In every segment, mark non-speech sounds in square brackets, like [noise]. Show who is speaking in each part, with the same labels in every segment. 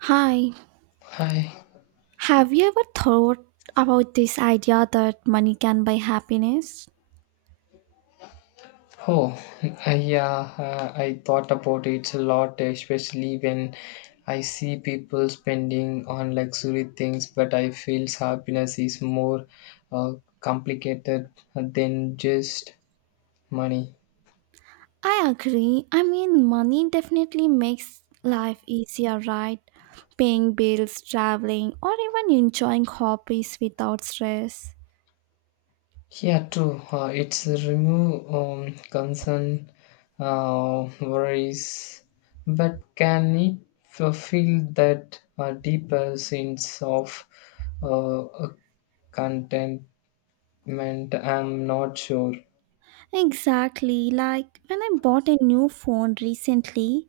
Speaker 1: Hi,
Speaker 2: Hi.
Speaker 1: have you ever thought about this idea that money can buy happiness?
Speaker 2: Oh, yeah, I thought about it a lot, especially when I see people spending on luxury things, but I feel happiness is more uh, complicated than just money.
Speaker 1: I agree. I mean, money definitely makes life easier, right? Paying bills, traveling, or even enjoying hobbies without stress.
Speaker 2: Yeah, true. It's a remove concern, worries, but can it fulfill that deeper sense of uh, uh, content meant I'm not sure.
Speaker 1: Exactly. Like when I bought a new phone recently,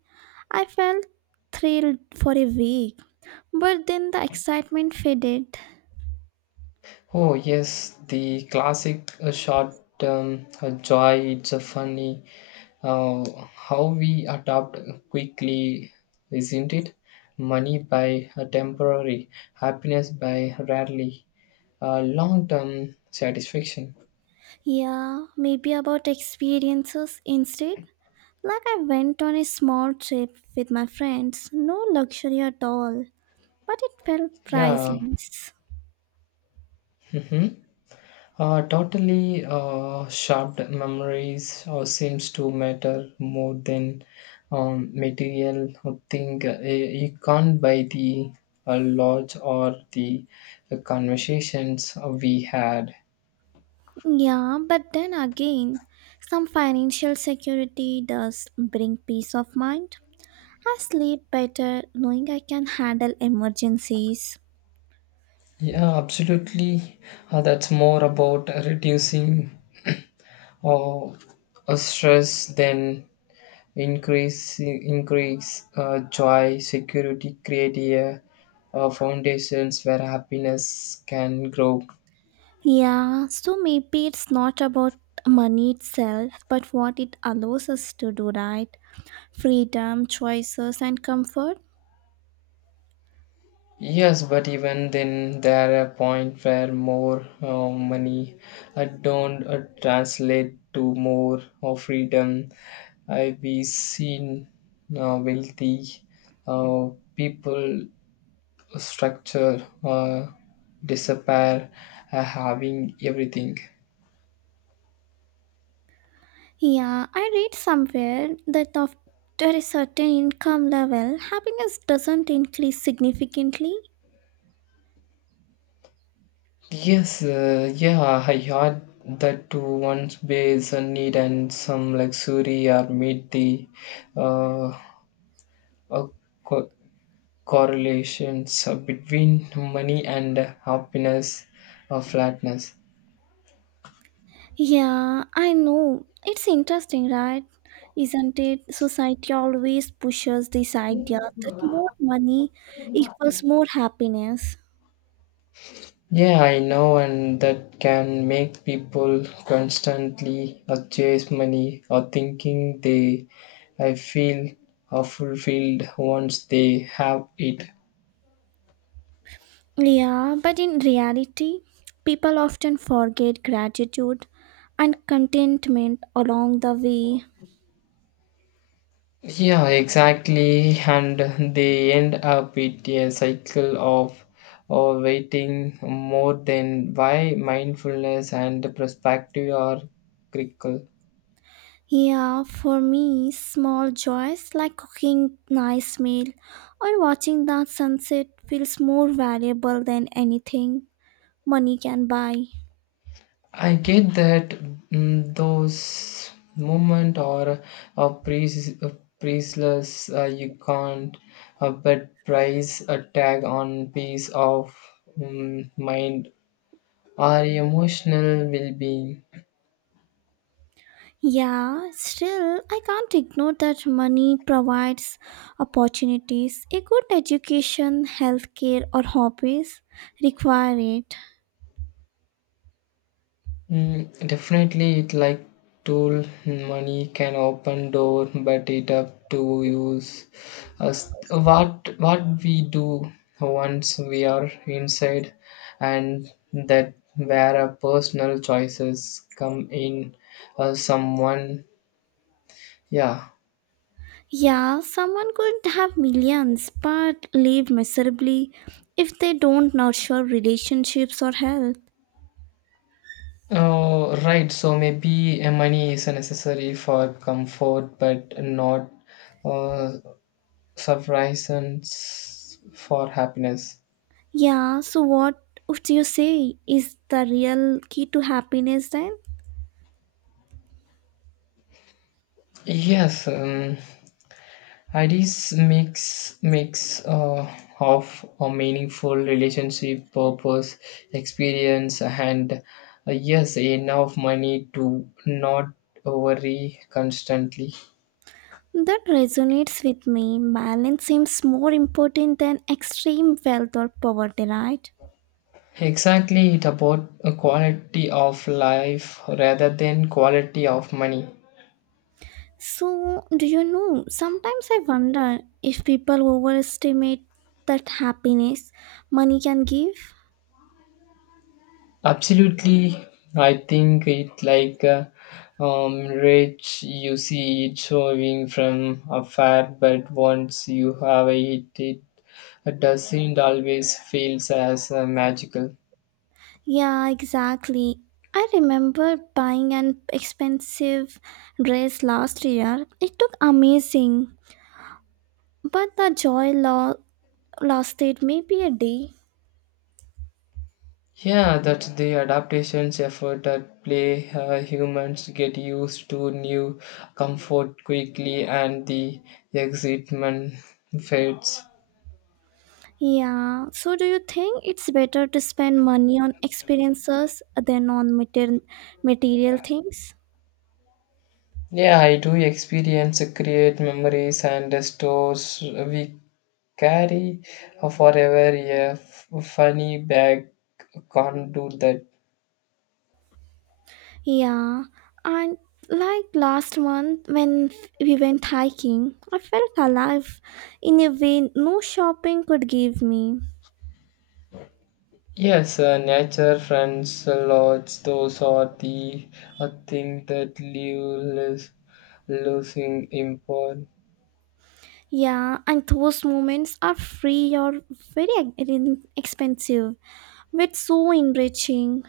Speaker 1: I felt thrilled for a week, but then the excitement faded.
Speaker 2: Oh, yes, the classic short term joy. It's a funny uh, how we adapt quickly, isn't it? Money by a temporary, happiness by rarely, long term satisfaction.
Speaker 1: Yeah, maybe about experiences instead. Like I went on a small trip with my friends, no luxury at all, but it felt
Speaker 2: Yeah.
Speaker 1: priceless.
Speaker 2: hmm Totally sharp memories seems to matter more than material thing. You can't buy the lodge or the conversations we had.
Speaker 1: Yeah, but then again, some financial security does bring peace of mind. I sleep better knowing I can handle emergencies.
Speaker 2: Yeah, absolutely. That's more about reducing [coughs] [clears throat] stress than increase joy security create a, foundations where happiness can grow.
Speaker 1: Yeah, so maybe it's not about money itself, but what it allows us to do, right? Freedom, choices, and comfort.
Speaker 2: Yes, but even then there are point where more money don't translate to more of freedom. I've seen wealthy uh, people structure disappear having everything.
Speaker 1: Yeah, I read somewhere that after a certain income level, happiness doesn't increase significantly.
Speaker 2: Yes, yeah, I heard that to once base a need and some luxury or meet the uh, uh, co- correlations between money and happiness or flatness.
Speaker 1: Yeah, I know. It's interesting, right? Isn't it? Society always pushes this idea that more money equals more happiness.
Speaker 2: Yeah, I know, and that can make people constantly chase money or thinking they I feel are fulfilled once they have it.
Speaker 1: Yeah, but in reality, people often forget gratitude and contentment along the way.
Speaker 2: Yeah, exactly. And they end up with a cycle of or waiting more than why mindfulness and the perspective are critical.
Speaker 1: Yeah, for me, small joys like cooking nice meal or watching the sunset feels more valuable than anything money can buy.
Speaker 2: I get that. Those moment or a priest, priestless you can't but price a tag on peace of mind or emotional well-being.
Speaker 1: Yeah, still I can't ignore that money provides opportunities. A good education, healthcare or hobbies require it.
Speaker 2: Definitely, it like tool money can open door, but it up to use us what we do once we are inside, and that where our personal choices come in. Uh, someone, yeah.
Speaker 1: Yeah, someone could have millions but live miserably if they don't nurture relationships or health.
Speaker 2: Oh, right. So maybe money is necessary for comfort, but not uh, surprises for happiness.
Speaker 1: Yeah, so what would you say is the real key to happiness then?
Speaker 2: Yes, ideas makes of a meaningful relationship, purpose, experience, and yes, enough money to not worry constantly.
Speaker 1: That resonates with me. Balance seems more important than extreme wealth or poverty, right?
Speaker 2: Exactly, it about a quality of life rather than quality of money.
Speaker 1: So, do you know? Sometimes I wonder if people overestimate that happiness money can give.
Speaker 2: Absolutely, I think it like a rich. You see it showing from afar, but once you have it, it doesn't always feels as magical.
Speaker 1: Yeah, exactly. I remember buying an expensive dress last year. It took amazing, but the joy lasted maybe a day.
Speaker 2: Yeah, that's the adaptations effort at play. Humans get used to new comfort quickly, and the excitement fades.
Speaker 1: Yeah, so do you think it's better to spend money on experiences than on material things?
Speaker 2: Yeah, I do experience create memories and stores we carry forever. Funny bag can't do that.
Speaker 1: Yeah, and like last month when we went hiking, I felt alive in a way no shopping could give me.
Speaker 2: Yes, nature friends lodge those are the a thing that live less losing import,
Speaker 1: Yeah, and those moments are free or very expensive, but so enriching.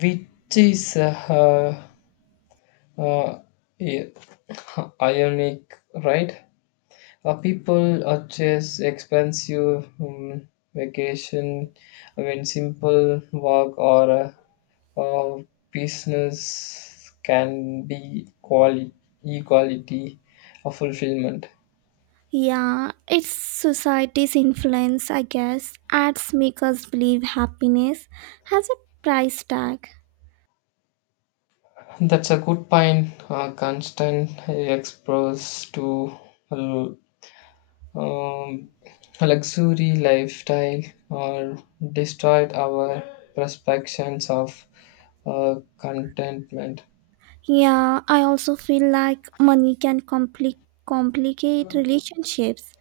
Speaker 2: which is uh, uh, i- ironic, [laughs] right. People chase expensive vacation when simple work or uh, uh, business can be equality of fulfillment.
Speaker 1: Yeah, it's society's influence, I guess. Ads make us believe happiness has a price tag.
Speaker 2: That's a good point. Constant exposure to um, luxury lifestyle or destroyed our perceptions of contentment.
Speaker 1: Yeah, I also feel like money can complicate relationships,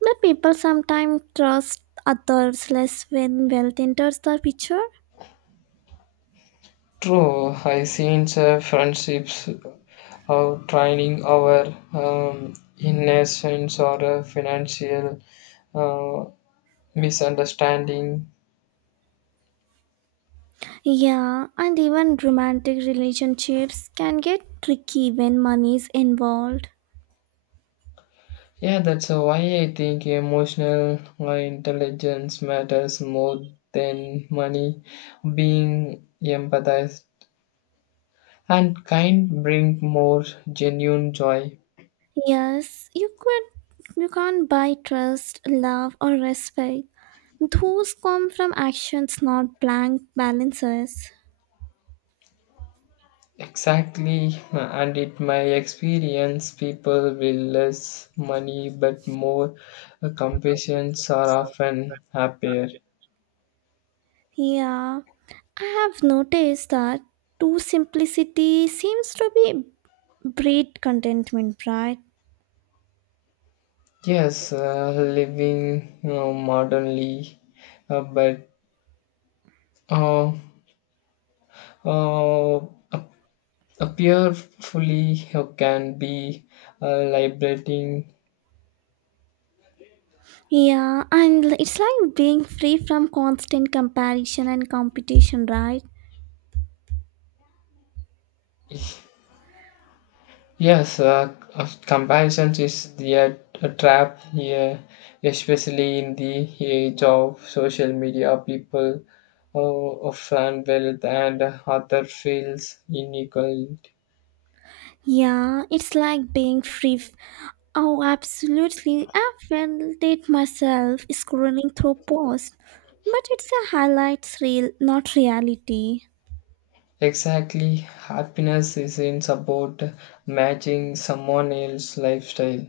Speaker 1: but people sometimes trust others less when wealth enters the picture.
Speaker 2: True, I seen friendships training our innocence or a financial uh, misunderstanding.
Speaker 1: Yeah, and even romantic relationships can get tricky when money is involved.
Speaker 2: Yeah, that's why I think emotional intelligence matters more than money. Being empathized and kind bring more genuine joy.
Speaker 1: Yes, you can't buy trust, love or respect. Those come from actions not blank balances.
Speaker 2: Exactly, and in my experience, people with less money but more compassions are often happier.
Speaker 1: Yeah. I have noticed that too simplicity seems to be breed contentment, right?
Speaker 2: Yes, living modernly, but uh, uh, ap- appear fully can be liberating.
Speaker 1: Yeah, and it's like being free from constant comparison and competition, right?
Speaker 2: [laughs] Yes, of comparisons is the a trap here, especially in the age of social media. People often wealth and other feels unequal.
Speaker 1: Yeah, it's like being free. Oh, absolutely. I felt it myself scrolling through posts. But it's a highlight reel, not reality.
Speaker 2: Exactly, happiness is in about matching someone else's lifestyle.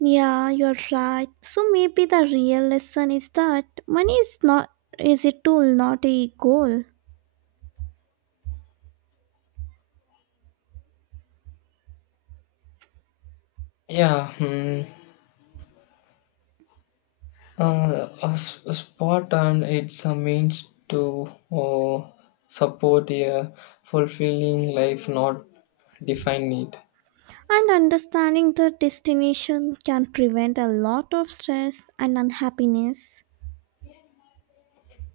Speaker 1: Yeah, you're right. So maybe the real lesson is that money is not is a tool, not a goal.
Speaker 2: Yeah. A, a spot on it's a means to support a fulfilling life, not define it.
Speaker 1: And understanding the destination can prevent a lot of stress and unhappiness.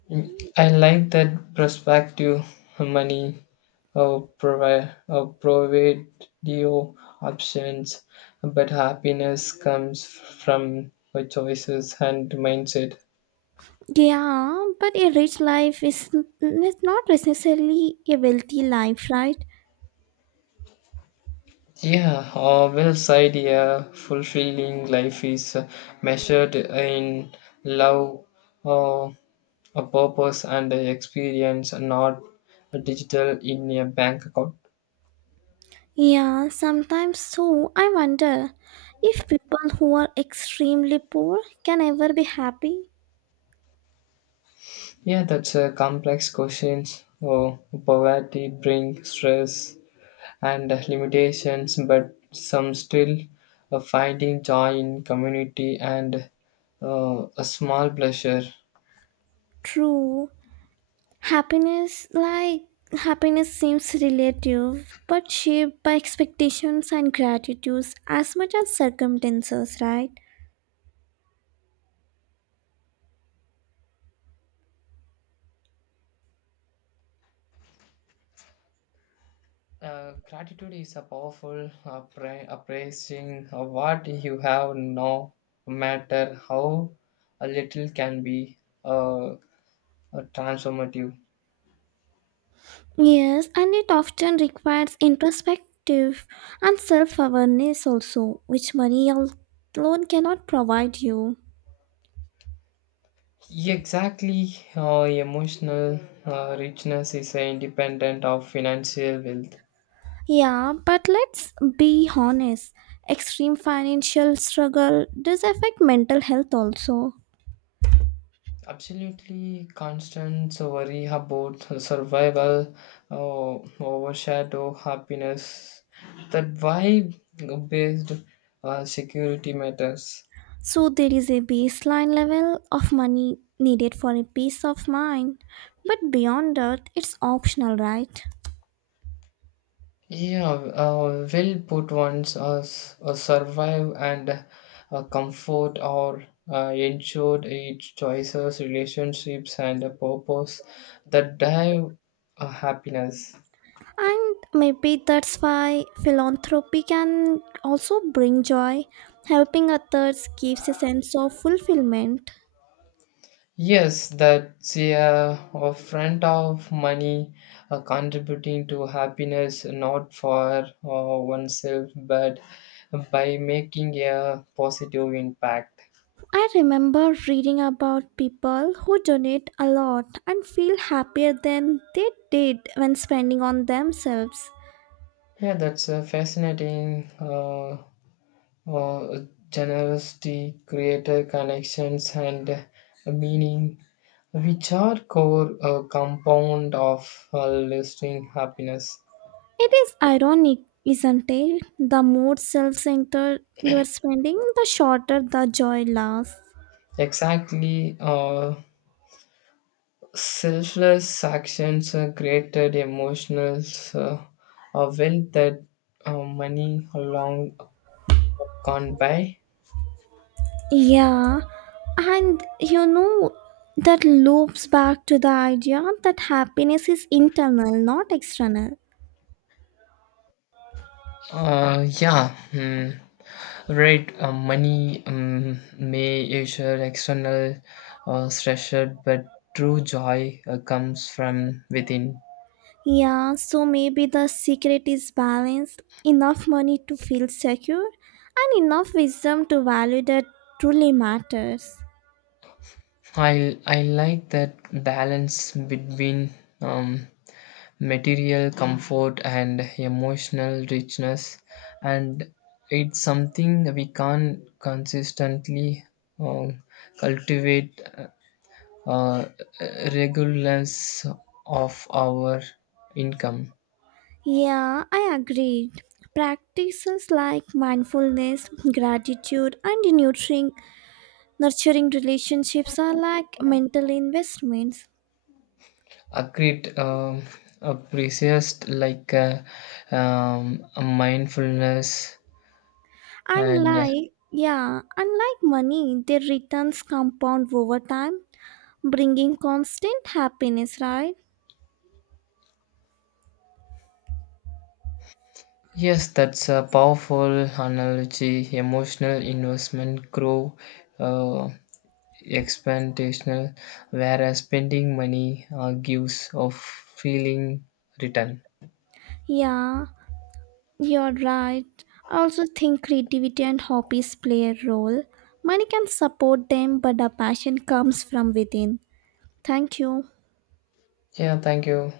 Speaker 2: Mm, I like that perspective. Money provide you options, but happiness comes from your choices and mindset.
Speaker 1: Yeah, but a rich life is not necessarily a wealthy life, right?
Speaker 2: Yeah, well said. Yeah, fulfilling life is measured in love, uh, a purpose, and a experience, not a digital in a bank account.
Speaker 1: Yeah, sometimes so. I wonder if people who are extremely poor can ever be happy.
Speaker 2: Yeah, that's a complex question. Oh, poverty brings stress and limitations, but some still finding joy in community and a small pleasure.
Speaker 1: True. Happiness, like, happiness seems relative, but shaped by expectations and gratitudes as much as circumstances, right?
Speaker 2: Gratitude is a powerful appraising of what you have now, no matter how a little can be uh, transformative.
Speaker 1: Yes, and it often requires introspective and self awareness also, which money alone cannot provide you.
Speaker 2: Exactly, emotional richness is independent of financial wealth.
Speaker 1: Yeah, but let's be honest extreme financial struggle does affect mental health also.
Speaker 2: Absolutely, constant worry about survival uh, overshadow happiness. That why based security matters.
Speaker 1: So, there is a baseline level of money needed for a peace of mind, but beyond that, it's optional, right?
Speaker 2: Yeah, well put ones as survive and comfort or ensure its choices, relationships, and a purpose that drive happiness.
Speaker 1: And maybe that's why philanthropy can also bring joy. Helping others gives a sense of fulfillment.
Speaker 2: Yes, that's yeah, a front of money contributing to happiness not for oneself but by making a positive impact.
Speaker 1: I remember reading about people who donate a lot and feel happier than they did when spending on themselves.
Speaker 2: Yeah, that's a fascinating. Uh, Generosity, creator connections, and meaning, which are core compound of lasting happiness.
Speaker 1: It is ironic, isn't it? The more self centered you are spending, the shorter the joy lasts.
Speaker 2: Exactly, selfless actions created emotional uh, wealth that money alone can't buy.
Speaker 1: Yeah, and you know, that loops back to the idea that happiness is internal, not external.
Speaker 2: Uh, yeah, mm, right. Money may assure external stressor, but true joy comes from within.
Speaker 1: Yeah, so maybe the secret is balance, enough money to feel secure, and enough wisdom to value that truly matters.
Speaker 2: I like that balance between um, material comfort and emotional richness, and it's something we can't consistently um, cultivate uh, regularness of our income.
Speaker 1: Yeah, I agreed. Practices like mindfulness, gratitude, and nurturing relationships are like mental investments.
Speaker 2: A great a precise like a mindfulness and
Speaker 1: Unlike, yeah, unlike money, their returns compound over time, bringing constant happiness, right?
Speaker 2: yes, that's a powerful analogy. Emotional investment grow uh, expansional, whereas spending money gives of feeling return.
Speaker 1: Yeah, you're right. I also think creativity and hobbies play a role. Money can support them, but a passion comes from within. Thank you.
Speaker 2: Yeah, thank you.